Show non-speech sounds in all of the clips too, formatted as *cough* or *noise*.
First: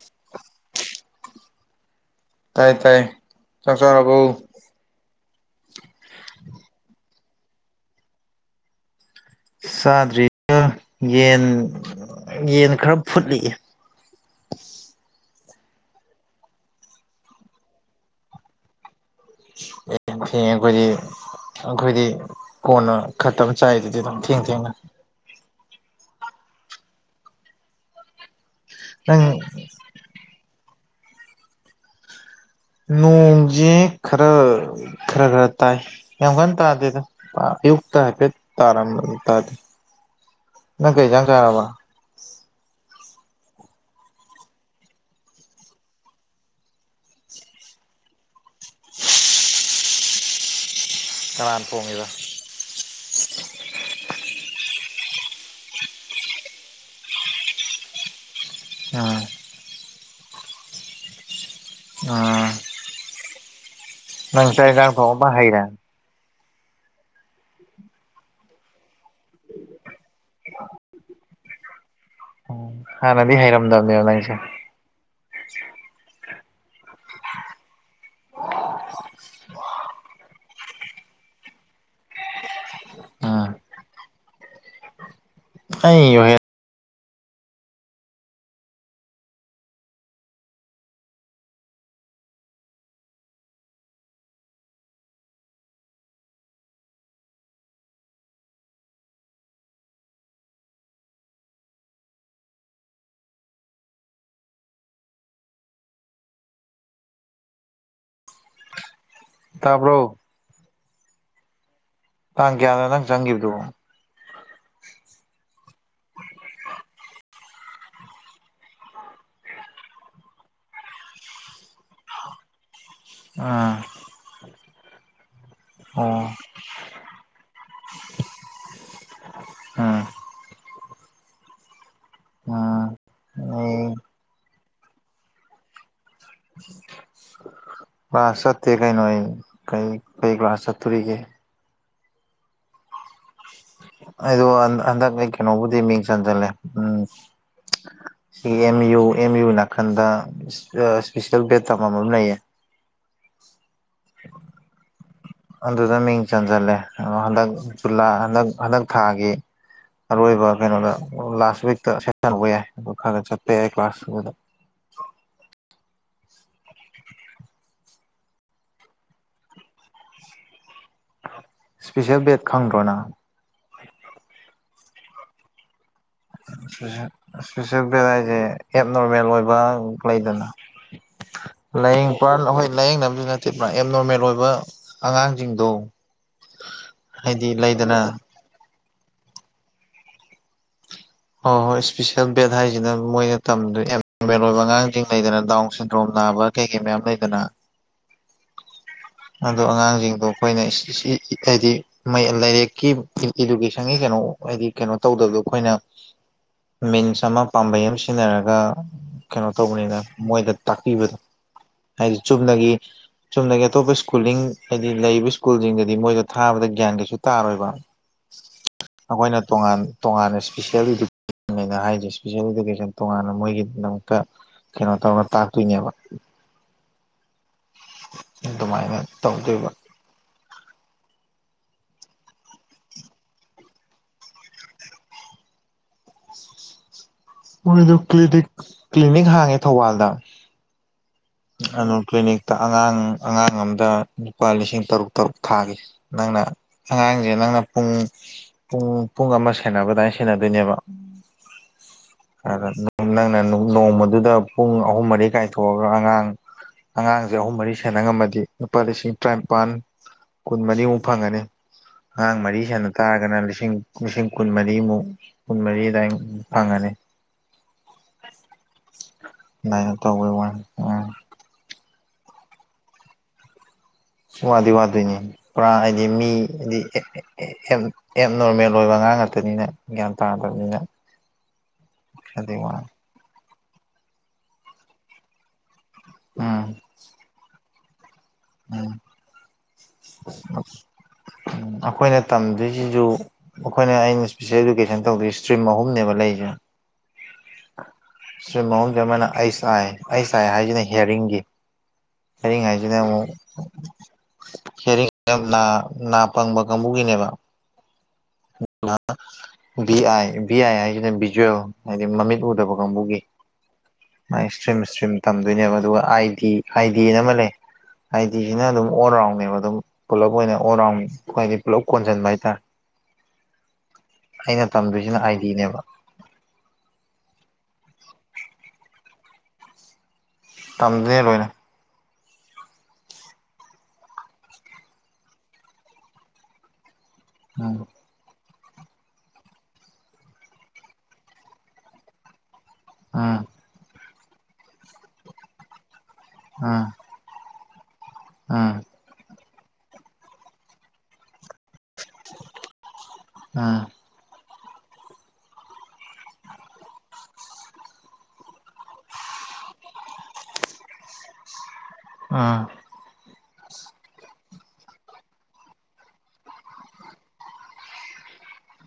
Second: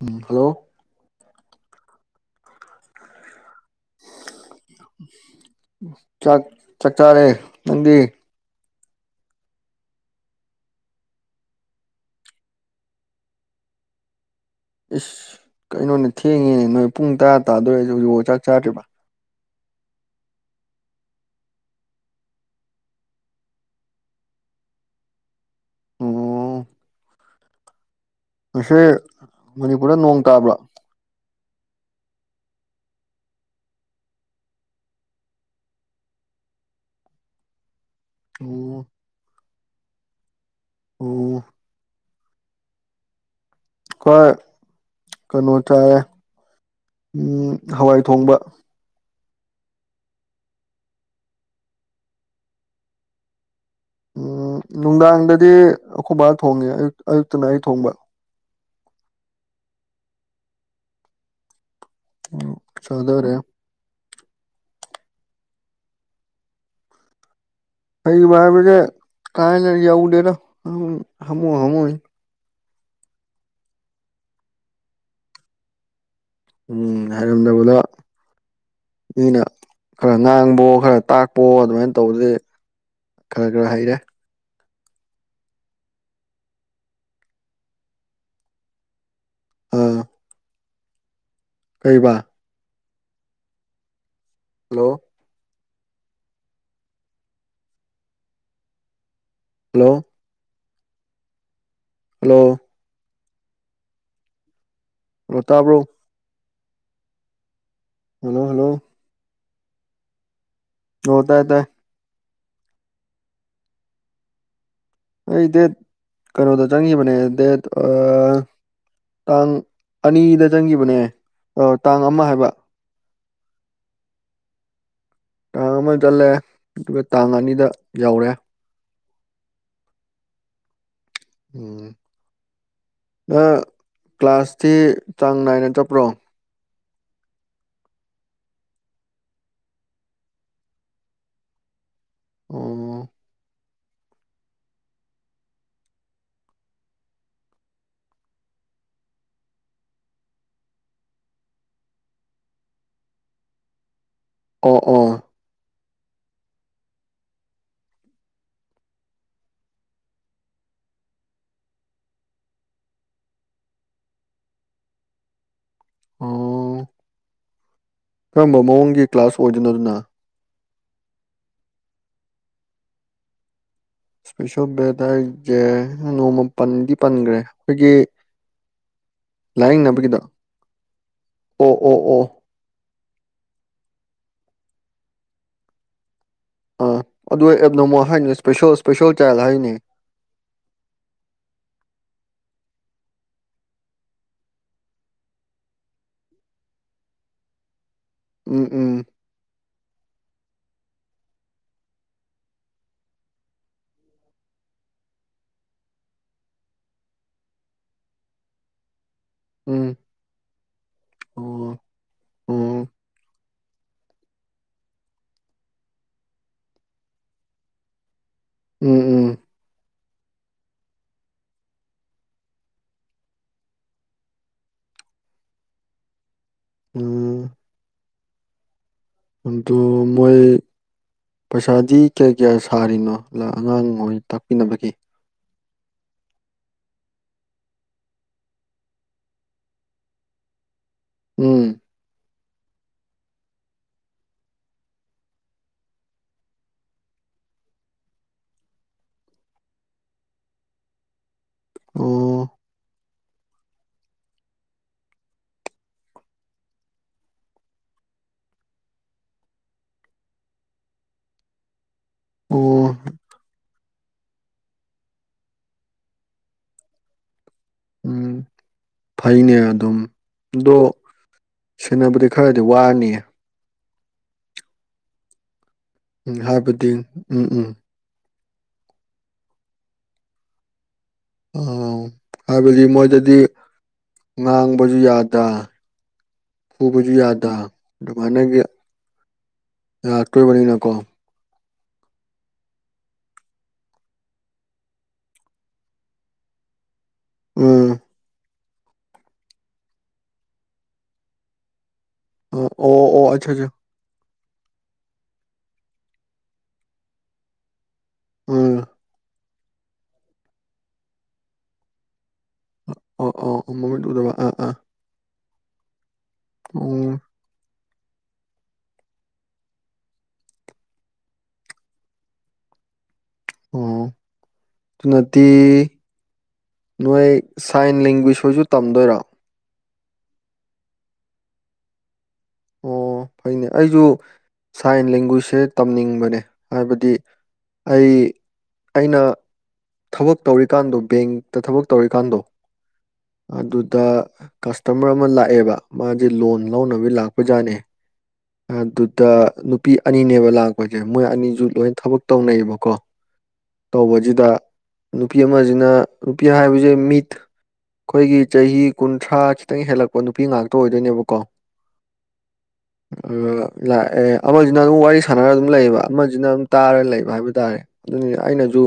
ꯎꯝ hello ꯇꯥꯏ ꯇꯥꯏ ꯆꯪꯁꯔꯕꯨ ꯆꯥꯛ ꯆꯥꯛ ꯆꯥꯔꯦ ꯅꯪꯗꯤ ꯆꯥꯗ꯭ꯔꯤꯗꯥ ꯌꯦꯟ ꯌꯦꯟ ꯈꯔ ꯐꯨꯠꯂꯤꯌꯦ ꯏꯁ ꯀꯩꯅꯣꯅꯦ ꯊꯦꯡꯉꯦꯅꯦ ꯅꯣꯏ ꯄꯨꯡ ꯇꯔꯥ ꯇꯥꯗꯣꯔꯁꯤ ꯍꯧꯖꯤꯛ ꯆꯥꯛ ꯆꯥꯗ꯭ꯔꯤꯕ ꯍꯈ ꯑꯩꯈꯣꯏꯗꯤ ꯀꯣꯟꯅ ꯈꯠꯇꯕ ꯆꯥꯏꯗꯨꯗꯤ ꯑꯗꯨꯝ ꯊꯦꯡ ꯊꯦꯡꯅ ꯑꯣ ꯉꯁꯦ ꯅꯪ ꯃꯅꯤꯄꯨꯔꯗ ꯅꯣꯡ ꯇꯥꯕ꯭ꯔꯥ ꯅꯣꯡꯖꯦ ꯈꯔ ꯈꯔ ꯈꯔ ꯇꯥꯏ ꯌꯥꯝ ꯀꯟꯅ ꯇꯥꯗꯦꯗꯌꯨꯛ ꯇꯥ ꯍꯥꯏꯐꯦꯠ ꯑꯣ ꯇꯥꯔꯝꯕꯅꯤ ꯇꯥꯗꯦ ꯅꯪ ꯀꯩ ꯏꯟꯁꯥꯡ ꯑꯣ ꯆꯥꯔꯥꯕꯥ ꯀꯣꯏ ꯀꯩꯅꯣ ꯆꯥꯌꯦ ꯎꯝ ꯍꯋꯥꯏ ꯊꯣꯡꯕ ꯍ ꯀꯥꯟꯄꯣꯡꯉꯗ ꯎꯝ ꯅꯨꯡꯗꯥꯡꯗꯗꯤ ꯑꯩꯈꯣꯏꯕꯥ ꯊꯣꯡꯉꯦ ꯑꯌꯨꯛ ꯑꯌꯨꯛꯇꯅ ꯑꯩ ꯊꯣꯡꯕ ꯎꯝ ꯑ *unintelligible* ꯅꯪ ꯆꯥꯛ ꯍꯦꯟꯁꯥꯡ ꯊꯣꯡꯕ ꯍꯩꯔꯦ ꯏꯃꯥꯟꯅꯕꯁꯦ ꯀꯥ ꯍꯦꯟꯅꯥ ꯌꯧꯗꯦꯗꯥ ꯍꯥꯝꯃꯨ ꯍꯥꯝꯃꯨꯅꯤ ꯎ ꯍꯥꯟꯅꯗꯤ ꯍꯩꯔꯝꯗꯕꯅꯦꯅ ꯅꯪꯁꯦ ꯎꯝ ꯍꯩꯔꯝꯗꯕꯗꯣ ꯃꯤꯅ ꯈꯔ ꯉꯥꯡꯕꯥꯑꯣ ꯈꯔ ꯇꯥꯛꯄꯥꯑꯣ ꯑꯗꯨꯃꯥꯏꯅ ꯇꯧꯕꯗꯗꯤ ꯎꯝ ꯈꯔ ꯈꯔ ꯍꯩꯔꯦ *unintelligible* ꯀꯩꯕ ꯍꯜꯂꯣ ꯍꯜꯂꯣ ꯍꯜꯂꯣ ꯍꯜꯂꯣ ꯇꯥꯕ꯭ꯔꯣ ꯍꯜꯂꯣ ꯍꯜꯂꯣ ꯇꯥꯕ꯭ꯔꯣ ꯍꯣ ꯇꯥꯏ ꯇꯥꯏ ꯇꯥꯡ ꯀꯌꯥꯅꯣ ꯅꯪ ꯆꯪꯈꯤꯕꯗꯨꯕꯣ ꯑꯩ ꯗꯦꯠ ꯀꯩꯅꯣꯗ ꯆꯪꯒꯤꯕꯅꯦ ꯗꯦꯠ *unintelligible* ꯇꯥꯡ ꯑꯅꯤꯗ ꯆꯪꯈꯤꯕꯅꯦ ꯇꯥꯡ ꯑꯃ ꯍꯥꯏꯕ ꯑꯥ ꯇꯥꯡ ꯑꯃ ꯆꯠꯂꯦ ꯑꯣ ꯑꯗꯨꯒ ꯇꯥꯡ ꯑꯅꯤꯗ ꯌꯧꯔꯦ ꯎꯝ ꯎꯝ ꯅꯪ ꯑꯩ ꯀ꯭ꯂꯥꯁꯇꯤ ꯆꯥꯡ ꯅꯥꯏꯅ ꯆꯠꯄ꯭ꯔꯣ *inaudible* ꯀ꯭ꯂꯥꯁ ꯆꯠꯇꯦ ꯀꯩꯅꯣ ꯑꯩ ꯀꯩ ꯀꯩ ꯀ꯭ꯂꯥꯁ ꯆꯠꯇꯣꯔꯤꯒꯦ ꯑꯣ ꯑꯩꯗꯣ ꯍꯟꯗꯛ ꯑꯩ ꯀꯩꯅꯣꯕꯨꯗꯤ ꯃꯤꯡ ꯆꯟꯁꯤꯜꯂꯦ ꯎꯝ ꯁꯤꯒꯤ ꯑꯦꯝ ꯌꯨ ꯑꯦꯝ ꯌꯨ ꯅꯥꯀꯟꯗ ꯏꯁꯄꯤꯁꯦꯜ ꯕꯦꯠ ꯇꯝꯐꯝ ꯂꯩꯌꯦ *inaudible* ꯑꯣ ꯑꯣ ꯑꯗꯨꯗ ꯃꯤꯡ ꯆꯟꯁꯤꯜꯂꯦ ꯑꯣ ꯍꯟꯗꯛ ꯖꯨꯂꯥ ꯍꯟꯗꯛ ꯍꯟꯗꯛ ꯊꯥꯒꯤ ꯑꯔꯣꯏꯕ ꯀꯩꯅꯣꯗ ꯂꯥꯁ ꯋꯤꯛꯇ ꯁꯦꯁꯟ ꯍꯧꯕ ꯌꯥꯏ ꯈꯔ ꯆꯠꯄ ꯌꯥꯏ ꯀ꯭ꯂꯥꯁ ꯑꯗꯨꯗ ꯑꯣ ꯀꯔꯝꯕ ꯃꯑꯣꯡꯒꯤ ꯀ꯭ꯂꯥꯁ ꯑꯣꯏꯗꯣꯏꯅꯣꯗꯨꯅ ꯏꯁꯄꯤꯁꯦꯜ ꯕꯦꯠ ꯈꯪꯗ꯭ꯔꯣ ꯅꯪ ꯏꯁꯄꯤꯁꯤꯜ ꯕꯦꯗ ꯍꯥꯏꯁꯦ ꯅꯣꯡꯃ ꯄꯟꯗꯤ ꯄꯟꯈ꯭ꯔꯦ ꯏꯁꯄꯤꯁꯦꯜ ꯑꯩꯈꯣꯏꯒꯤ *unintelligible* ꯑꯦꯞ ꯅꯣꯔꯃꯦꯜ ꯑꯣꯏꯕ ꯂꯥꯏꯌꯦꯡꯅꯕꯒꯤꯗꯣ ꯂꯩꯗꯅ ꯑꯣ ꯑꯣ ꯑꯣ ꯂꯥꯏꯌꯦꯡꯕ ꯍꯣꯏ ꯂꯥꯏꯌꯦꯡꯅꯕꯁꯨ ꯅꯠꯇꯦ ꯑꯦꯞ ꯅꯣꯔꯃꯦꯜ ꯑꯣꯏꯕ ꯑꯉꯥꯡꯁꯤꯡꯗꯣ ꯑꯥ ꯑꯗꯨ ꯍꯥꯏꯗꯤ ꯑꯦꯞ ꯂꯩꯗꯅ ꯅꯣꯔꯃꯦꯜ ꯍꯥꯏꯅꯣ ꯏꯁꯄꯦꯁꯦꯜ ꯏꯁꯄꯦꯁꯦꯜ ꯆꯥꯏꯜ ꯍꯥꯏꯅꯤ ꯍꯣꯏ ꯍꯣꯏ ꯏꯁꯄꯤꯁꯤꯦꯜ ꯕꯦꯗ ꯍꯥꯏꯁꯤꯅ ꯃꯣꯏꯅ ꯇꯝꯗꯣꯏꯅꯦ ꯑꯉꯥꯡꯁꯤꯡ ꯂꯩꯗꯅ ꯗꯥꯎꯟ ꯁꯤꯟꯗ꯭ꯔꯣꯝ ꯅꯥꯕ ꯀꯩ ꯀꯩ ꯃꯌꯥꯝ ꯂꯩꯗꯅ ꯎꯝ ꯎꯝ ꯑꯗꯣ ꯑꯉꯥꯡꯁꯤꯡꯗꯣ ꯑꯩꯈꯣꯏꯅ *unintelligible* ꯍꯥꯏꯗꯤ ꯂꯥꯏꯔꯤꯛꯀꯤ ꯏꯗꯨꯀꯦꯁꯟꯒꯤ ꯀꯩꯅꯣ ꯍꯥꯏꯗꯤ ꯀꯩꯅꯣ ꯇꯧꯗꯕꯗꯣ ꯑꯩꯈꯣꯏꯅ ꯃꯤꯟꯁ ꯑꯃ ꯄꯥꯝꯕꯩ ꯑꯃ ꯁꯤꯖꯤꯟꯅꯔꯒ ꯀꯩꯅꯣ ꯎꯝ ꯇꯧꯕꯅꯤꯅ ꯃꯣꯏꯗ ꯇꯥꯛꯄꯤꯕꯗꯣ ꯑꯣ ꯍꯥꯏꯗꯤ ꯑꯣ ꯆꯨꯝꯅꯒꯤ ꯆꯨꯝꯗꯒꯤ ꯑꯇꯣꯞꯄ ꯏꯁ꯭ꯀꯨꯂꯤꯡ ꯍꯥꯏꯗꯤ ꯂꯩꯔꯤꯕ ꯏꯁ꯭ꯀꯨꯜꯁꯤꯡꯗꯗꯤ ꯃꯣꯏꯗ ꯊꯥꯕꯗ ꯒ꯭ꯌꯥꯟ ꯀꯩꯁꯨ ꯇꯥꯔꯣꯏꯕ *inaudible* ꯎꯝ ꯎꯝ ꯃꯣꯏꯅ ꯇꯣꯉꯥꯟ ꯇꯣꯉꯥꯟꯅ ꯏꯁꯄꯤꯁꯦꯜ ꯑꯗꯨꯅ ꯍꯥꯏꯔꯤꯁꯦ ꯏꯁꯄꯤꯁꯦꯜ ꯏꯗꯨꯀꯦꯁꯟ ꯇꯣꯉꯥꯟꯅ ꯃꯣꯏꯒꯤꯗꯃꯛꯇ ꯀꯩꯅꯣ ꯇꯧꯔ ꯇꯥꯛꯇꯣꯏꯅꯦꯕ ꯎꯝ ꯑꯗꯨꯃꯥꯏꯅ ꯇꯧꯗꯣꯏꯕ ꯑꯗꯨ ꯃꯣꯏ ꯄꯩꯁꯥꯗꯤ ꯀꯌꯥ ꯀꯌꯥ ꯁꯥꯔꯤꯅꯣ ꯑꯉꯥꯡ ꯃꯣꯏ ꯇꯥꯛꯄꯤꯅꯕꯒꯦ ꯃꯣꯏꯗꯣ ꯀ꯭ꯂꯤꯅꯤꯛ ꯀ꯭ꯂꯤꯅꯤꯛ ꯍꯥꯡꯉꯦ ꯊꯧꯕꯥꯜꯗ ꯎꯝ ꯑꯗꯨ ꯀ꯭ꯂꯤꯅꯤꯛꯇ ꯑꯉꯥꯡ ꯑꯉꯥꯡ ꯑꯝꯗ ꯂꯨꯄꯥ ꯂꯤꯁꯤꯡ ꯇꯔꯨꯛ ꯇꯔꯨꯛ ꯊꯥꯈꯤ ꯅꯪꯅ ꯑꯉꯥꯡꯁꯦ ꯅꯪꯅ ꯄꯨꯡ ꯄꯨꯡ ꯄꯨꯡ ꯑꯃ ꯁꯦꯟꯅꯕꯗꯥꯏꯅ ꯁꯦꯟꯅꯗꯣꯏꯅꯦꯕ ꯑꯣ ꯑꯗ ꯅꯪꯅ ꯅꯣꯡꯃꯗꯨꯗ ꯄꯨꯡ ꯑꯍꯨꯝ ꯃꯔꯤ ꯀꯥꯏꯊꯣꯛꯑꯒ ꯑꯉꯥꯡ ꯑꯉꯥꯡꯁꯦ ꯑꯍꯨꯝ ꯃꯔꯤ ꯁꯥꯟꯅ ꯉꯝꯃꯗꯤ ꯂꯨꯄꯥ ꯂꯤꯁꯤꯡ ꯇꯔꯥꯅꯤꯄꯜ ꯀꯨꯟ ꯃꯔꯤꯃꯨꯛ ꯐꯪꯉꯅꯤ ꯑꯉꯥꯡ ꯃꯔꯤ ꯁꯦꯟꯅ ꯑꯣ ꯇꯥꯔꯒꯅ ꯂꯤꯁꯤꯡ ꯂꯤꯁꯤꯡ ꯀꯨꯟ ꯃꯔꯤꯃꯨꯛ ꯀꯨꯟ ꯃꯔꯤ ꯑꯗꯨꯏ ꯐꯪꯉꯅꯤ ꯎꯝ ꯐꯩꯅꯦ ꯑꯗꯨꯃꯥꯏꯅ ꯑꯗꯨꯝ ꯇꯧꯕꯩ ꯋꯥꯅꯤ ꯑꯗꯣ ꯎꯝ ꯁꯦꯟꯅꯕꯗꯤ ꯈꯔꯗꯤ ꯋꯥꯔꯅꯤꯌꯦ ꯋꯥꯗꯤ ꯋꯥꯗꯣꯏꯅꯦ ꯄꯨꯔꯥ ꯍꯥꯏꯗꯤ ꯃꯤ ꯎꯝ ꯍꯥꯏꯗꯤ ꯍꯥꯏꯕꯗꯤ ꯎꯝ ꯎꯝ *unintelligible* ꯑꯦꯠ ꯅꯣꯔꯃꯦꯜ ꯑꯣꯏꯕ ꯑꯉꯥꯡ ꯉꯥꯛꯇꯅꯤꯅ ꯒ꯭ꯌꯥꯟ ꯇꯥꯗꯕꯅꯤꯅ ꯎꯝ ꯑꯗꯨꯏ ꯍꯥꯏꯕꯗꯤ ꯋꯥꯅꯤ ꯃꯣꯏꯗꯗꯤ ꯉꯥꯡꯕꯁꯨ ꯌꯥꯗ ꯎꯝ ꯐꯨꯕꯖꯨ ꯌꯥꯗ ꯑꯗꯨꯃꯥꯏꯅꯒꯤ ꯎꯝ ꯂꯥꯛꯇꯣꯏꯕꯅꯤꯅꯀꯣ ꯎꯝ ꯑꯩꯈꯣꯏꯅ ꯇꯝꯗ꯭ꯣꯏꯁꯤꯁꯨ ꯑꯩꯈꯣꯏꯅ ꯑꯩꯅ ꯏꯁꯄꯤꯁꯦꯜ ꯏꯗꯨꯀꯦꯁꯟ ꯇꯧꯗꯣꯏ ꯏꯁꯇ꯭ꯔꯤꯝ ꯑꯍꯨꯝꯅꯦꯕ ꯂꯩꯔꯤꯁꯦ ꯎꯝ ꯁꯏꯇꯤꯝ ꯃꯍꯨꯝꯁꯦ ꯑꯃꯅ ꯑꯩꯁ ꯑꯥꯏ ꯑꯩꯁ ꯑꯥꯏ ꯍꯥꯏꯁꯤꯅ ꯍꯤꯌꯥꯔꯤꯡꯒꯤ ꯍꯤꯌꯔꯤ ꯑ ꯑꯣ ꯍꯥꯏꯁꯤꯅ ꯑꯃꯨꯛ ꯑꯣ ꯑꯠꯆꯥ ꯑꯠꯆꯥ ꯍꯔꯤꯡ ꯍꯥꯏꯁꯤ ꯅꯥ ꯄꯪꯕ ꯀꯥꯡꯕꯨꯒꯤꯅꯦꯕ ꯎꯝ ꯚꯤ ꯑꯥꯏ ꯚꯤ ꯑꯥꯏ ꯍꯥꯏꯁꯤꯅ ꯕꯤꯖꯣ ꯍꯥꯏꯗꯤ ꯃꯃꯤꯠ ꯎꯗꯕ ꯀꯥꯡꯕꯨꯒꯤ ꯑꯣ ꯑꯣ ꯑꯣ ꯃꯃꯤꯠ ꯎꯗꯕ ꯑꯥ ꯑꯥ ꯏꯁꯇ꯭ꯔꯤꯝ ꯏꯁꯇ꯭ꯔꯤꯝ ꯇꯝꯗꯣꯏꯅꯦꯕ ꯑꯗꯨꯒ ꯑꯥꯏꯗꯤ ꯑꯥꯏ ꯎꯝ ꯗꯤꯅ ꯑꯃ ꯂꯩ ꯑꯥꯏꯗꯤꯁꯤꯅ ꯑꯗꯨꯝ ꯑꯣꯜ ꯔꯥꯎꯟꯅꯕ ꯑꯗꯨꯝ ꯄꯨꯂꯞ ꯑꯣꯏꯅ ꯑꯣꯜ ꯔꯥꯎꯟ ꯍꯥꯏꯗꯤ ꯄꯨꯂꯞ ꯀꯣꯟꯁꯤꯟꯕ ꯍꯥꯏꯇꯥꯔꯦ ꯑꯣ ꯑꯩꯅ ꯇꯝꯗꯣꯏꯁꯤꯅ ꯑꯥꯏ ꯑꯗꯨꯅꯗꯤ ꯗꯤꯅꯦꯕ ꯅꯣꯏ ꯁꯥꯏꯟ ꯂꯦꯡꯒ꯭ꯋꯖ ꯍꯣꯏꯁꯨ ꯇꯝꯗꯣꯏꯔꯣ ꯇꯝꯗꯣꯏꯅꯦ ꯂꯣꯏꯅ ꯑꯣ ꯐꯩꯅꯦ ꯑꯩꯁꯨ ꯁꯥꯏꯟ ꯂꯦꯡꯒ꯭ꯋꯖꯁꯦ ꯇꯝꯅꯤꯡꯕꯅꯦ ꯍꯥꯏꯕꯗꯤ ꯎꯝ ꯑꯩ ꯑꯩꯅ ꯊꯕꯛ ꯇꯧꯔꯤꯀꯥꯟꯗꯣ ꯕꯦꯡꯇ ꯊꯕꯛ ꯇꯧꯔꯤꯀꯥꯟꯗꯣ ꯎꯝ ꯑꯗꯨꯗ ꯀꯁꯇꯃꯔ ꯑꯃ ꯂꯥꯛꯑꯦꯕ ꯃꯥꯁꯦ ꯂꯣꯟ ꯎꯝ ꯂꯧꯅꯕ ꯂꯥꯛꯄ ꯑꯣꯖꯥꯅꯦ ꯎꯝ ꯑꯗꯨꯗ ꯅꯨꯄꯤ ꯑꯅꯤꯅꯦꯕ ꯂꯥꯛꯄꯁꯦ ꯃꯣꯏ ꯑꯅꯤꯁꯨ ꯂꯣꯏ ꯊꯕꯛ ꯇꯧꯅꯩꯌꯦꯕꯀꯣ ꯎꯝ ꯇꯧꯕꯁꯤꯗ ꯅꯨꯄꯤ ꯑꯃꯁꯤꯅ ꯅꯨꯄꯤ ꯍꯥꯏꯕꯁꯦ ꯃꯤꯠ ꯑꯩꯈꯣꯏꯒꯤ ꯆꯍꯤ ꯀꯨꯟꯊ꯭ꯔꯥ ꯈꯤꯇꯪ ꯍꯦꯜꯂꯛꯄ ꯅꯨꯄꯤ ꯉꯥꯛꯇ ꯑꯣꯏꯗꯣꯏꯅꯦꯕꯀꯣ ꯑꯥ ꯂꯥꯛ ꯑꯦ ꯑꯃꯁꯤꯅ ꯑꯗꯨꯝ ꯋꯥꯔꯤ ꯁꯥꯟꯅꯔꯒ ꯑꯗꯨꯝ ꯂꯩꯌꯦꯕ ꯑꯃꯁꯤꯅ ꯑꯗꯨꯝ ꯇꯥꯔ ꯂꯩꯕ ꯍꯥꯏꯕ ꯇꯥꯔꯦ ꯑꯗꯨꯅꯤꯅ ꯑꯩꯅꯁꯨ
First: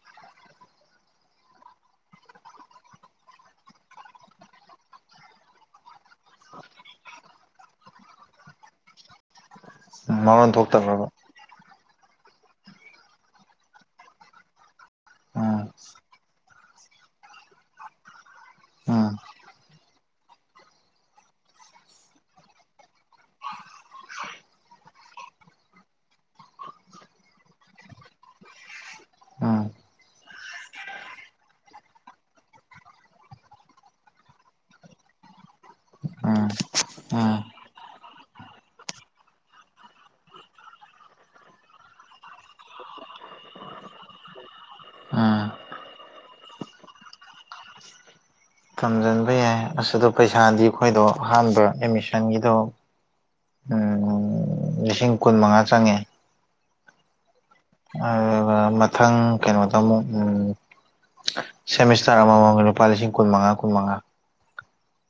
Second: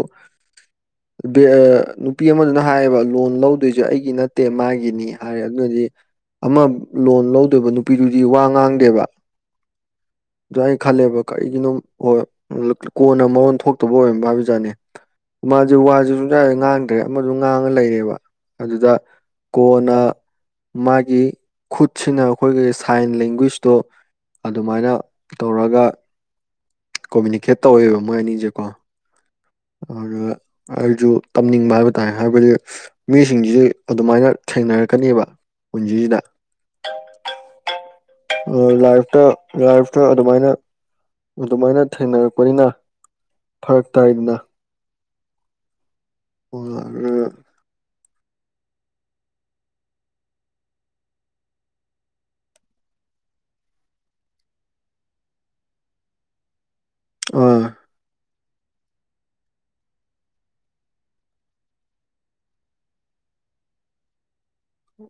ꯅꯨꯄꯤ ꯑꯃꯗꯨꯅ ꯍꯥꯏꯌꯦꯕ ꯂꯣꯟ ꯂꯧꯗꯣꯏꯁꯦ ꯑꯩꯒꯤ ꯅꯠꯇꯦ ꯃꯥꯒꯤꯅꯤ ꯍꯥꯏꯔꯦ ꯑꯗꯨꯅꯗꯤ ꯑꯃ ꯂꯣꯟ ꯂꯧꯗꯣꯏꯕ ꯅꯨꯄꯤꯗꯨꯗꯤ ꯋꯥ ꯉꯥꯡꯗꯦꯕ ꯃꯔꯣꯟ ꯑꯗꯨ ꯑꯩꯅ ꯊꯣꯛꯇꯕ꯭ꯔꯕ ꯈꯜꯂꯦꯕ ꯀꯔꯤꯒꯤꯅꯣ ꯍꯣꯏ ꯀꯣꯟꯅ ꯃꯔꯣꯟ ꯊꯣꯛꯇꯕ ꯑꯣꯏꯔꯝꯕ ꯍꯥꯏꯕ ꯖꯥꯠꯅꯦ ꯎꯝ ꯃꯥꯁꯦ ꯋꯥꯁꯦ ꯁꯨꯡ ꯌꯥꯔꯦ ꯉꯥꯡꯗ꯭ꯔꯦ ꯑꯃꯁꯨ ꯉꯥꯡꯉ ꯂꯩꯔꯦꯕ ꯑꯗꯨꯗ ꯎꯝ ꯀꯣꯟꯅ ꯃꯥꯒꯤ ꯈꯨꯠꯁꯤꯅ ꯑꯩꯈꯣꯏꯒꯤ ꯁꯥꯏꯟ ꯂꯦꯡꯒ꯭ꯋꯤꯁꯇꯣ ꯑꯗꯨꯃꯥꯏꯅ ꯇꯧꯔꯒ ꯀꯣꯃꯨꯅꯤꯀꯦꯠ ꯇꯧꯋꯦꯕ ꯃꯣꯏ ꯑꯅꯤꯁꯦꯀꯣ ꯎꯝ ꯑꯗꯨ ꯑꯩꯁꯨ ꯇꯝꯅꯤꯡꯕ ꯍꯥꯏꯕ ꯇꯥꯔꯦ ꯍꯥꯏꯕꯗꯤ ꯃꯤꯁꯤꯡꯁꯤꯁꯨ ꯑꯗꯨꯃꯥꯏꯅ ꯊꯦꯡꯅꯔꯛꯀꯅꯦꯕ ꯄꯨꯟꯁꯤꯁꯤꯗ ꯎꯝ ꯎꯝ ꯂꯥꯏꯐꯇ ꯂꯥꯏꯐꯇ ꯑꯗꯨꯃꯥꯏꯅ ꯑꯗꯨꯃꯥꯏꯅ ꯊꯦꯡꯅꯔꯛꯄꯅꯤꯅ ꯐꯔꯛ ꯇꯥꯏꯗꯅ ꯑꯝ ꯑꯣ ꯇꯝꯖꯟꯕ ꯌꯥꯏ ꯑꯁꯤꯗ ꯄꯩꯁꯥꯗꯤ ꯑꯩꯈꯣꯏꯗꯣ ꯑꯍꯥꯟꯕ ꯑꯦꯠꯃꯤꯁꯟꯒꯤꯗꯣ ꯂꯤꯁꯤꯡ ꯀꯨꯟ ꯃꯉꯥ ꯆꯪꯉꯦ ꯑ ꯑꯗꯨꯒ ꯃꯊꯪ ꯀꯩꯅꯣꯗ ꯑꯃꯨꯛ ꯎ ꯁꯦꯃꯤꯁꯇꯔ ꯑꯃꯃꯝꯗ ꯂꯨꯄꯥ ꯂꯤꯁꯤꯡ ꯀꯨꯟꯃꯉꯥ ꯀꯨꯟꯃꯉꯥ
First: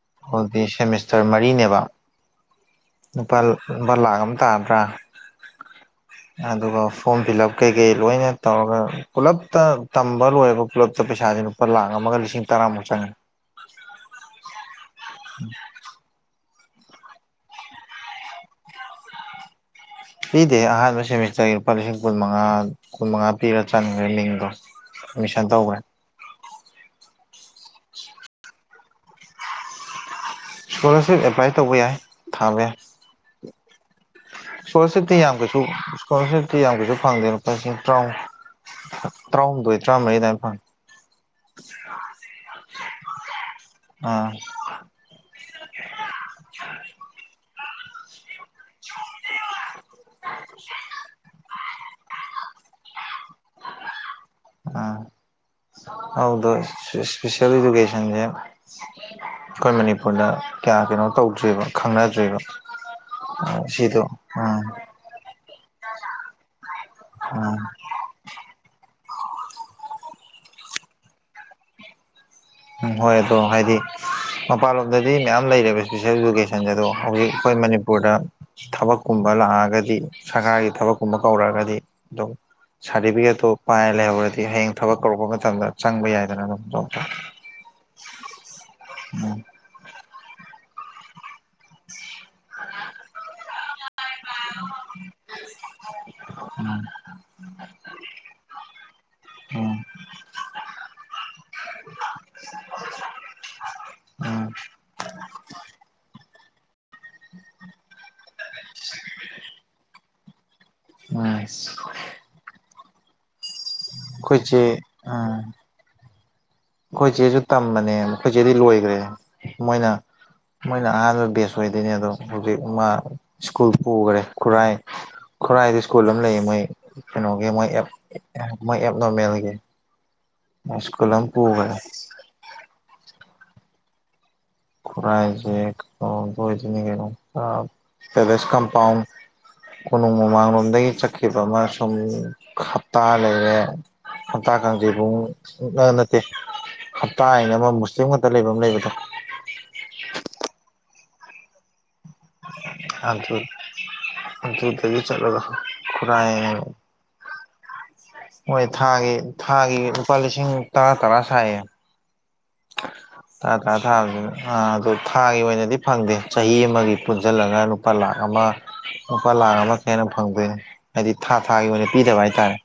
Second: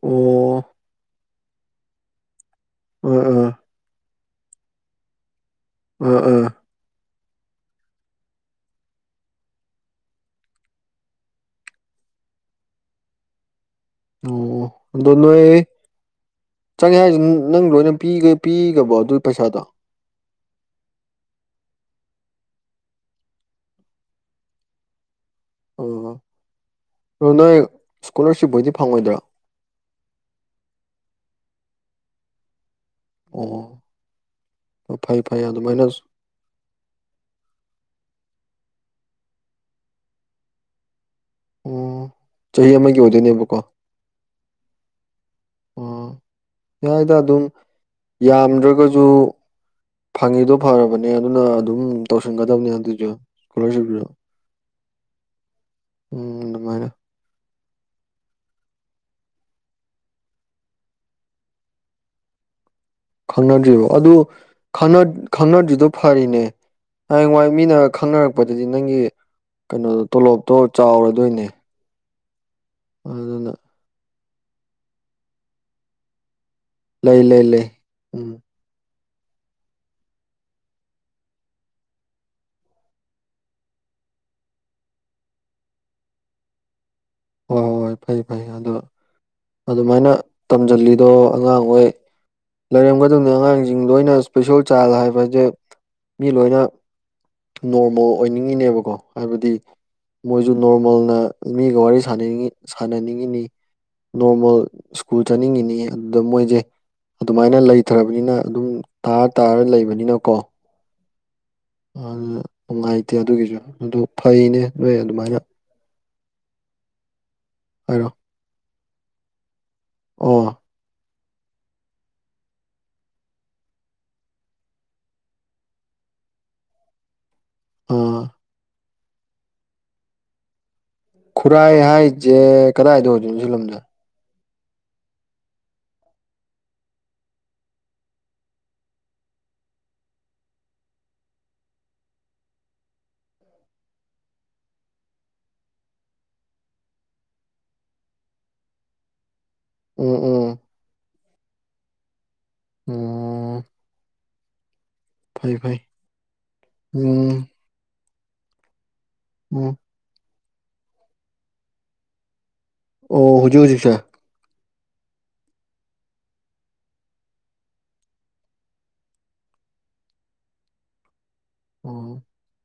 ꯑꯣ ꯍꯧꯗꯤ ꯁꯦꯃꯤꯁꯇꯔ ꯃꯔꯤꯅꯦꯕ ꯑꯥ ꯂꯨꯄꯥ ꯑꯥ ꯕ ꯂꯥꯛ ꯑꯃ ꯇꯥꯕ꯭ꯔꯥ ꯑꯥ ꯑꯥ ꯑꯗꯨꯒ ꯐꯣꯔꯝ ꯐꯤꯜ ꯑꯞ ꯀꯩꯀꯩ ꯂꯣꯏꯅ ꯇꯧꯔꯒ ꯄꯨꯂꯞꯇ ꯇꯝꯕ ꯂꯣꯏꯔꯒ ꯄꯨꯜꯂꯞꯇ ꯄꯩꯁꯥꯁꯤ ꯂꯨꯄꯥ ꯂꯥꯛ ꯑꯃꯒ ꯂꯤꯁꯤꯡ ꯇꯔꯥꯃꯨꯛ ꯆꯪꯉꯦ ꯑꯣ ꯑꯗꯣꯅꯣꯏ ꯆꯪꯉꯦ ꯍꯥꯏꯁꯤ ꯅꯪ ꯂꯣꯏꯅ ꯄꯤ ꯄꯤꯒꯕꯣ ꯑꯗꯨꯒꯤ ꯄꯩꯁꯥꯗꯣ ꯄꯤꯗꯦ ꯑꯍꯥꯟꯕ ꯁꯦꯃꯤꯁꯇꯔꯒꯤ ꯂꯨꯄꯥ ꯂꯤꯁꯤꯡ ꯀꯨꯟꯃꯉꯥ ꯀꯨꯟꯃꯉꯥ ꯄꯤꯔ ꯆꯟꯈ꯭ꯔꯦ ꯂꯤꯡꯗꯣ ꯃꯤꯁꯟ ꯇꯧ ꯑꯣ ꯑꯣ ꯅꯣꯏ ꯏꯁꯀꯣꯂꯥꯔꯁꯤꯞꯄꯣꯏꯗꯤ ꯐꯪꯉꯣꯏꯗ꯭ꯔꯥ ꯏꯁꯀꯣꯂꯥꯔꯁꯤꯞ ꯑꯦꯄ꯭ꯂꯥꯏ ꯇꯧꯕ ꯌꯥꯏ ꯊꯥꯕ ꯌꯥꯏ ꯑꯣ ꯏꯁꯀꯣꯂꯔꯁꯤꯞ ꯇꯤ ꯐꯩ ꯌꯥꯝ ꯐꯩ ꯀꯁꯨ ꯑꯗꯨꯃꯥꯏꯅ ꯁꯀꯣꯂꯔꯁꯤꯞ ꯇꯤ ꯌꯥꯝ ꯀꯩꯁꯨ ꯐꯪꯗꯦ ꯂꯨꯄꯥ ꯂꯤꯁꯤꯡ ꯇꯔꯥꯍ ꯇꯔꯥꯍꯨꯝꯗꯣꯏ ꯇꯔꯥꯃꯔꯤ ꯑꯗꯨꯃꯥꯏꯅ ꯐꯪꯉꯦ ꯎꯝ ꯆꯍꯤ ꯑꯃꯒꯤ ꯑꯣꯏꯗꯣꯏꯅꯦꯕꯀꯣ ꯑꯥ ꯑꯣ ꯌꯥꯏꯗ ꯑꯗꯨꯝ ꯌꯥꯝꯗ꯭ꯔꯒꯁꯨ ꯐꯪꯉꯤꯗꯣ ꯐꯔꯕꯅꯦ ꯑꯗꯨꯅ ꯑꯗꯨꯝ ꯇꯧꯁꯟꯒꯗꯕꯅꯦ ꯑꯗꯨꯛꯁꯨ ꯏꯁꯀꯣꯂꯔꯁꯤꯞꯁꯨ ꯎꯝ ꯎꯝ ꯍꯗ ꯑꯗꯨꯃꯥꯏꯅ ꯏꯁꯄꯤꯦꯁꯦꯜ ꯏꯖꯨꯀꯦꯁꯟꯁꯦ ꯑꯩꯈꯣꯏ ꯃꯅꯤꯄꯨꯔꯗ ꯀꯌꯥ ꯀꯩꯅꯣ ꯇꯧꯗ꯭ꯦꯕ ꯈꯪꯅꯗ꯭ꯔꯤꯕ ꯈꯪꯅꯗ꯭ꯔꯤꯕꯣ ꯁꯤꯗꯣ ꯑꯗꯨ ꯎꯝ ꯈꯪꯅꯗ꯭ꯔꯤꯗꯣ ꯐꯔꯤꯅꯦ ꯍꯌꯦꯡꯋꯥꯏ ꯎꯝ ꯃꯤꯅ ꯈꯪꯅꯔꯛꯄꯗꯗꯤ ꯅꯪꯒꯤ ꯀꯩꯅꯣꯗꯣ ꯇꯣꯂꯣꯞꯇꯣ ꯆꯥꯎꯔꯗꯣꯏꯅꯦ ꯎꯝ ꯍꯣꯏ ꯑꯗꯣ ꯑꯗꯨꯅ ꯍꯥꯏꯗꯤ ꯃꯄꯥꯟꯂꯣꯝꯗꯗꯤ ꯃꯌꯥꯝ ꯂꯩꯔꯦꯕ ꯏꯁꯄꯤꯁꯦꯜ ꯏꯖꯀꯦꯁꯟ ꯑꯗꯣ ꯂꯩ ꯍꯧꯖꯤꯛ ꯂꯩ ꯑꯩꯈꯣꯏ ꯂꯩ ꯃꯅꯤꯄꯨꯔꯗ ꯎꯝ ꯊꯕꯛꯀꯨꯝꯕ ꯂꯥꯛꯑꯒꯗꯤ ꯁꯔꯀꯥꯔꯒꯤ ꯊꯕꯛꯀꯨꯝꯕ ꯀꯧꯔꯛꯑꯒꯗꯤ ꯑꯗꯨꯝ ꯁꯥꯔꯇꯤꯐꯤꯀꯦꯠꯇꯨ ꯄꯥꯏꯔ ꯂꯩꯍꯧꯔꯗꯤ ꯍꯌꯦꯡ ꯊꯕꯛ ꯀꯧꯔꯛꯄ ꯃꯇꯝꯗ ꯆꯪꯕ ꯌꯥꯏꯗꯅ ꯑꯗꯨꯝ ꯍꯣꯏ ꯍꯣꯏ ꯍꯣꯏ ꯐꯩ ꯐꯩ ꯑꯗꯣ ꯎꯝ ꯑꯗꯨꯃꯥꯏꯅ ꯇꯝꯁꯤꯜꯂꯤꯗꯣ ꯑꯉꯥꯡꯍꯣꯏ ꯂꯩꯔꯝꯒꯗꯕꯅꯤ ꯑꯉꯥꯡꯁꯤꯡꯗꯣ ꯑꯣꯏꯅ ꯏꯁꯄꯤꯁꯦꯜ ꯆꯂꯥꯏꯕ ꯍꯥꯏꯕꯁꯦ ꯃꯤ ꯂꯣꯏꯅ ꯎꯝ ꯅꯣꯔꯃꯦꯜ ꯑꯣꯏꯅꯤꯡꯉꯤꯅꯦꯕꯀꯣ ꯍꯥꯏꯕꯗꯤ ꯎꯝ ꯃꯣꯏꯁꯨ ꯅꯣꯔꯃꯦꯜꯅ ꯃꯤꯒ ꯋꯥꯔꯤ ꯁ ꯁꯥꯟꯅꯅꯤꯡꯉꯤꯅꯤ ꯎꯝ ꯅꯣꯔꯃꯦꯜ ꯁ꯭ꯀꯨꯜ ꯆꯠꯅꯤꯡꯉꯤꯅꯤ ꯑꯗꯨꯗ ꯃꯣꯏꯁꯦ ꯑꯗꯨꯃꯥꯏꯅ ꯂꯩꯊ꯭ꯔꯔꯕꯅꯤꯅ ꯑꯗꯨꯝ ꯇꯥꯔ ꯇꯥꯔ ꯂꯩꯕꯅꯤꯅꯀꯣ ꯎ ꯅꯨꯡꯉꯥꯏꯇꯦ ꯑꯗꯨꯒꯤꯁꯨ ꯑꯗꯨ ꯐꯩꯅꯦ ꯆꯦ ꯅꯣꯏ ꯑꯗꯨꯃꯥꯏꯅ ꯎꯝ ꯑꯩꯈꯣꯏ ꯆꯦꯁꯨ ꯇꯝꯕꯅꯦ ꯍꯥꯏꯔꯣ ꯃꯈꯣꯏ ꯆꯦꯗꯤ ꯂꯣꯏꯈ꯭ꯔꯦ ꯃꯣꯏꯅ ꯑꯣ ꯃꯣꯏꯅ ꯑꯍꯥꯟꯕ ꯕꯦꯁ ꯁꯣꯏꯗꯣꯏꯅꯦ ꯑꯗꯣ ꯍꯧꯖꯤꯛ ꯃꯥ ꯁ꯭ꯀꯨꯜ ꯄꯨꯈꯔꯦ ꯈꯨꯔꯥꯏ ꯈꯨꯔꯥꯏꯗ ꯁ꯭ꯀꯨꯜ ꯑꯃ ꯂꯩꯌꯦ ꯃꯣꯏ ꯀꯩꯅꯣꯒꯤ ꯃꯣꯏ ꯑꯦꯞ ꯑꯥ ꯃꯣꯏ ꯑꯦꯞ ꯅꯣꯔꯃꯦꯜꯒꯤ ꯁ꯭ꯀꯨꯜ ꯑꯃ ꯄꯨꯈ꯭ꯔꯦ ꯈꯨꯔꯥꯏ ꯍꯥꯏꯁꯦ ꯀꯗꯥꯏꯗꯣ ꯑꯣꯏꯗꯣꯏꯅꯣ ꯁꯤ ꯂꯝꯗ ꯈꯨꯔꯥꯏꯖꯦ ꯀꯩꯅꯣꯗ ꯑꯣꯏꯗꯣꯏꯅꯦ ꯀꯩꯅꯣ ꯄꯦꯂꯦꯁ ꯀꯝꯄꯥꯎꯟ ꯀꯣꯅꯨꯡ ꯃꯃꯥꯡꯂꯣꯝꯗꯒꯤ ꯆꯠꯈꯤꯕ ꯑꯃ ꯁꯨꯝ ꯍꯞꯇꯥ ꯂꯩꯔꯦ ꯍꯞꯇꯥ ꯀꯥꯡꯖꯩ ꯄꯨꯡ ꯅꯠꯇꯦ ꯍꯞꯇꯥ ꯍꯥꯏꯅ ꯑꯃ ꯃꯨꯁꯂꯤꯝ ꯈꯛꯇ ꯂꯩꯕ ꯑꯃ ꯂꯩꯕꯗꯣ ꯎꯝ ꯎꯝ ꯑꯗꯨ ꯎꯝ ꯑꯗꯨ ꯑꯗꯨ ꯗꯩ ꯆꯠꯂ ꯐꯩ ꯐꯩ ꯈꯨꯔꯥꯏ ꯎꯝ ꯍꯣꯏ ꯊꯥꯒꯤ ꯎꯝ ꯊꯥꯒꯤ ꯂꯨꯄꯥ ꯂꯤꯁꯤꯡ ꯇꯔꯥ ꯇꯔꯥ ꯁꯥꯏꯌꯦ ꯑꯣ ꯊꯥ ꯍꯧꯖꯤꯛ ꯊꯥ ꯍꯧꯖꯤꯛꯁꯦ ꯊꯥꯒꯅꯤ ꯑꯗꯨ ꯊꯥꯒꯤ ꯑꯣꯏꯅꯗꯤ ꯐꯪꯗꯦ ꯆꯍꯤ ꯑꯃꯒꯤ ꯄꯨꯟꯁꯤꯜꯂꯒ ꯂꯨꯄꯥ ꯂꯥꯛ ꯑꯃ ꯂꯨꯄꯥ ꯂꯥꯛ ꯑꯃ ꯈꯔ ꯍꯦꯟꯅ ꯐꯪꯗꯣꯏꯅꯦ ꯍꯥꯏꯗꯤ ꯊꯥ ꯊꯥꯒꯤ ꯑꯣꯏꯅ ꯑꯣ ꯄꯤꯗꯕ ꯍꯥꯏꯇꯥꯔꯦ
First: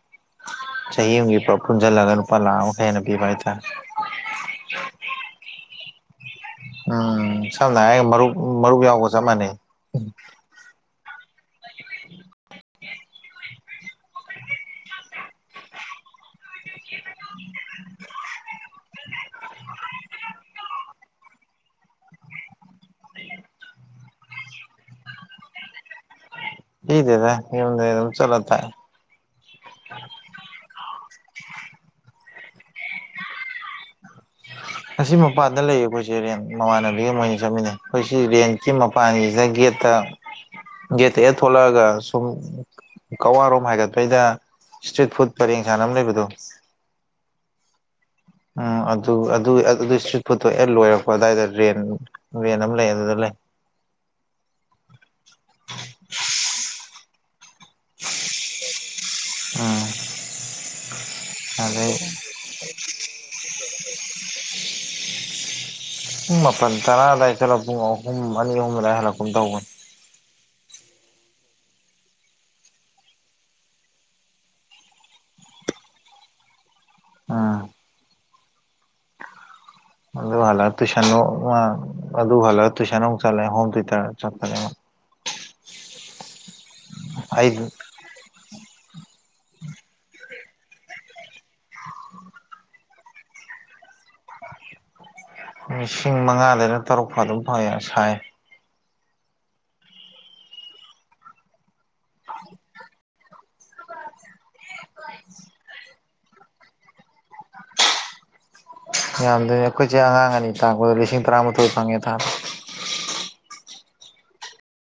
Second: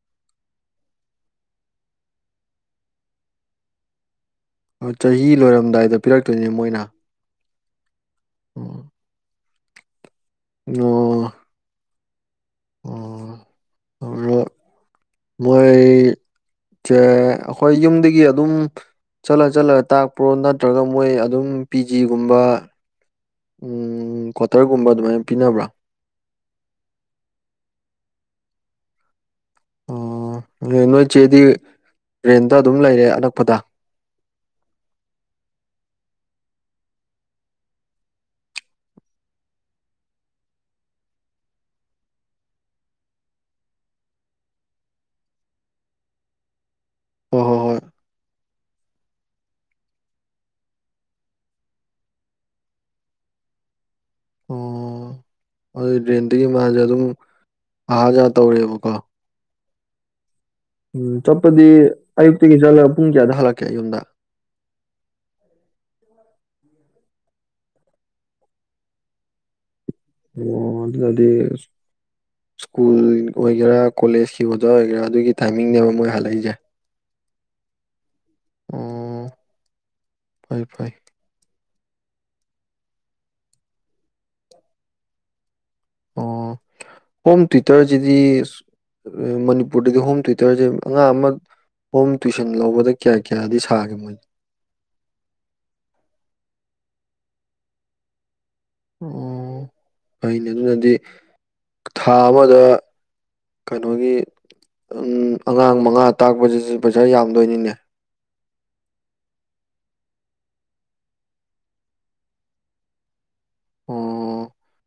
ꯆꯍꯤ ꯑꯃꯒꯤ ꯄꯨꯟꯁꯤꯜꯂꯒ ꯂꯨꯄꯥ ꯂꯥꯛ ꯑꯃꯛ ꯍꯦꯟꯅ ꯄꯤꯕ ꯍꯥꯏꯇꯥꯔꯦ ꯆꯍꯤ ꯂꯣꯏꯔꯝꯗꯥꯏꯗ ꯄꯤꯔꯛꯇꯣꯏꯅꯦ ꯃꯣꯏꯅ ꯎꯝ ꯁꯝꯅ ꯍꯥꯏꯔꯒ ꯃꯔꯨꯞ ꯃꯔꯨꯞ ꯎꯝ. ꯌꯥꯎꯕꯒ ꯆꯞ ꯃꯥꯟꯅꯩ ꯑꯣ ꯑꯣ ꯑꯗꯣ ꯃꯣꯏ ꯁꯦ ꯑꯩꯈꯣꯏ ꯌꯨꯝꯗꯒꯤ ꯑꯗꯨꯝ ꯆꯠꯂ ꯆꯠꯂꯒ ꯇꯥꯛꯄ꯭ꯔꯣ ꯅꯠꯇ꯭ꯔꯒ ꯃꯣꯏ ꯑꯗꯨꯝ ꯄꯤ ꯖꯤꯒꯨꯝꯕ ꯎꯝ ꯀ꯭ꯋꯥꯇꯔꯒꯨꯝꯕ ꯑꯗꯨꯃꯥꯏꯅ ꯄꯤꯅꯕ꯭ꯔꯥ ꯄꯤꯗꯦꯗ ꯑꯗꯨꯝ ꯆꯠꯂꯒ ꯇꯥꯛ ꯑꯦ ꯑꯣ ꯑꯗꯨ ꯅꯣꯏ ꯆꯦꯗꯤ ꯔꯦꯟꯗ ꯑꯗꯨꯝ ꯂꯩꯔꯦ ꯑꯅꯛꯄꯗ *inaudible* ꯑꯁꯤ ꯃꯄꯥꯟꯗ ꯂꯩꯌꯦ ꯑꯩꯈꯣꯏ ꯆꯦ ꯔꯦꯟ ꯃꯃꯥꯟꯅꯕꯤ ꯑꯃ ꯃꯣꯏ ꯑꯅꯤ ꯆꯠꯃꯤꯟꯅꯩ ꯑꯩꯈꯣꯏ ꯁꯤ ꯔꯦꯟꯀꯤ ꯃꯄꯥꯒꯤ ꯒꯦꯠꯇ ꯒꯦꯠꯇ ꯍꯦꯛ ꯊꯣꯛꯣꯂꯛꯑꯒ ꯁꯨꯝ ꯀꯛꯋꯥ ꯔꯣꯝ ꯍꯥꯏꯒꯠꯄꯩꯗ ꯏꯁꯇ꯭ꯔꯤꯠ ꯐꯨꯗ ꯄꯔꯦꯡ ꯁꯥꯟꯅ ꯑꯃ ꯂꯩꯕꯗꯣ ꯍꯣꯏ ꯍꯣꯏ ꯍꯣꯏ ꯎꯝ ꯑꯗꯨ ꯑꯗꯨ ꯑꯗꯨ ꯏꯁꯇ꯭ꯔꯤꯠ ꯐꯨꯗꯠꯇꯣ ꯍꯦꯛ ꯂꯣꯏꯔꯛꯄ ꯑꯗꯨꯋꯥꯏꯗ ꯔꯦꯟ ꯔꯦꯟ ꯑꯃ ꯂꯩ ꯑꯗꯨꯗ ꯂꯩ ꯑꯗꯨ ꯔꯦꯟꯗꯒꯤ ꯃꯥꯁꯦ ꯑꯗꯨꯝ ꯑꯥꯖꯥ ꯇꯧꯔꯦꯕꯀꯣ ꯎꯝ ꯎꯝ ꯆꯠꯄꯗꯤ ꯑꯗꯩ ꯑꯌꯨꯛꯇꯒꯤ ꯆꯠꯂꯒ ꯄꯨꯡ ꯀꯌꯥꯗ ꯍꯜꯂꯛꯀꯦ ꯑꯩ ꯌꯨꯝꯗ ꯄꯨꯡ ꯃꯥꯄꯜ ꯇꯔꯥ ꯑꯁꯋꯥꯏꯗ ꯆꯠꯂꯒ ꯄꯨꯡ ꯑꯍꯨꯝ ꯑꯅꯤ ꯑꯍꯨꯝ ꯑꯅꯤ ꯍꯜꯂꯛꯄꯒꯨꯝ ꯇꯧꯕꯅꯤ ꯑꯣ ꯑꯗꯨ ꯑꯣꯏ ꯇꯥꯗꯤ ꯁ꯭ꯀꯨꯜ ꯑꯣꯏꯒꯦꯔꯥ ꯀꯣꯂꯦꯖꯀꯤ ꯑꯣꯖꯥ ꯑꯣꯏꯒꯦꯔꯥ ꯑꯗꯨꯒꯤ ꯇꯥꯏꯃꯤꯡꯅꯦꯕ ꯃꯣꯏ ꯍꯜꯂꯛꯏꯁꯦ ꯎꯝ ꯑꯣ ꯑꯗꯨ ꯐꯩ ꯍꯜꯂꯛꯒ ꯐꯩ ꯇꯨꯏꯁꯟꯗꯨ ꯑꯗꯨ ꯍꯜꯂꯒ ꯇꯨꯏꯁꯟ ꯑꯃꯨꯛ ꯆꯠꯂꯦ ꯍꯣꯝ ꯇꯌꯨ ꯇꯔ ꯆꯠꯈꯔꯦ ꯑꯣ ꯍꯣꯝ ꯑꯩ ꯇꯌꯨ ꯇꯔꯁꯤꯗꯤ ꯃꯅꯤꯄꯨꯔꯗꯗꯤ ꯍꯣꯝ ꯇꯌꯨ ꯇꯌꯨ ꯇꯔꯁꯦ ꯑꯉꯥꯡ ꯑꯃ ꯍꯣꯝ ꯇꯨꯋꯏꯁꯟ ꯂꯧꯕꯗ ꯀꯌꯥ ꯀꯌꯥꯗꯤ ꯁꯥꯒꯦ ꯃꯣꯏꯅ ꯂꯤꯁꯤꯡ ꯃꯉꯥꯗꯅ ꯇꯔꯨꯛ ꯐꯧ ꯑꯗꯨꯝ ꯐꯡꯉꯦ ꯁꯥꯏ ꯑꯣ ꯐꯩꯅꯦ ꯑꯗꯨꯅꯗꯤ ꯊꯥ ꯑꯃꯗ ꯀꯩꯅꯣꯒꯤ ꯎꯝ ꯑꯉꯥꯡ ꯃꯉꯥ ꯇꯥꯛꯄꯁꯤꯁꯨ ꯄꯩꯁꯥ ꯌꯥꯝꯗꯣꯏꯅꯤꯅꯦ ꯌꯥꯝꯗꯣꯏꯅꯤ ꯑꯩꯈꯣꯏ ꯆꯦ ꯑꯉꯥꯡ ꯑꯅꯤ ꯇꯥꯛꯄꯗꯣ ꯂꯤꯁꯤꯡ ꯇꯔꯥꯃꯥꯊꯣꯏ ꯐꯪꯉꯦ ꯊꯥꯗ ꯑꯣ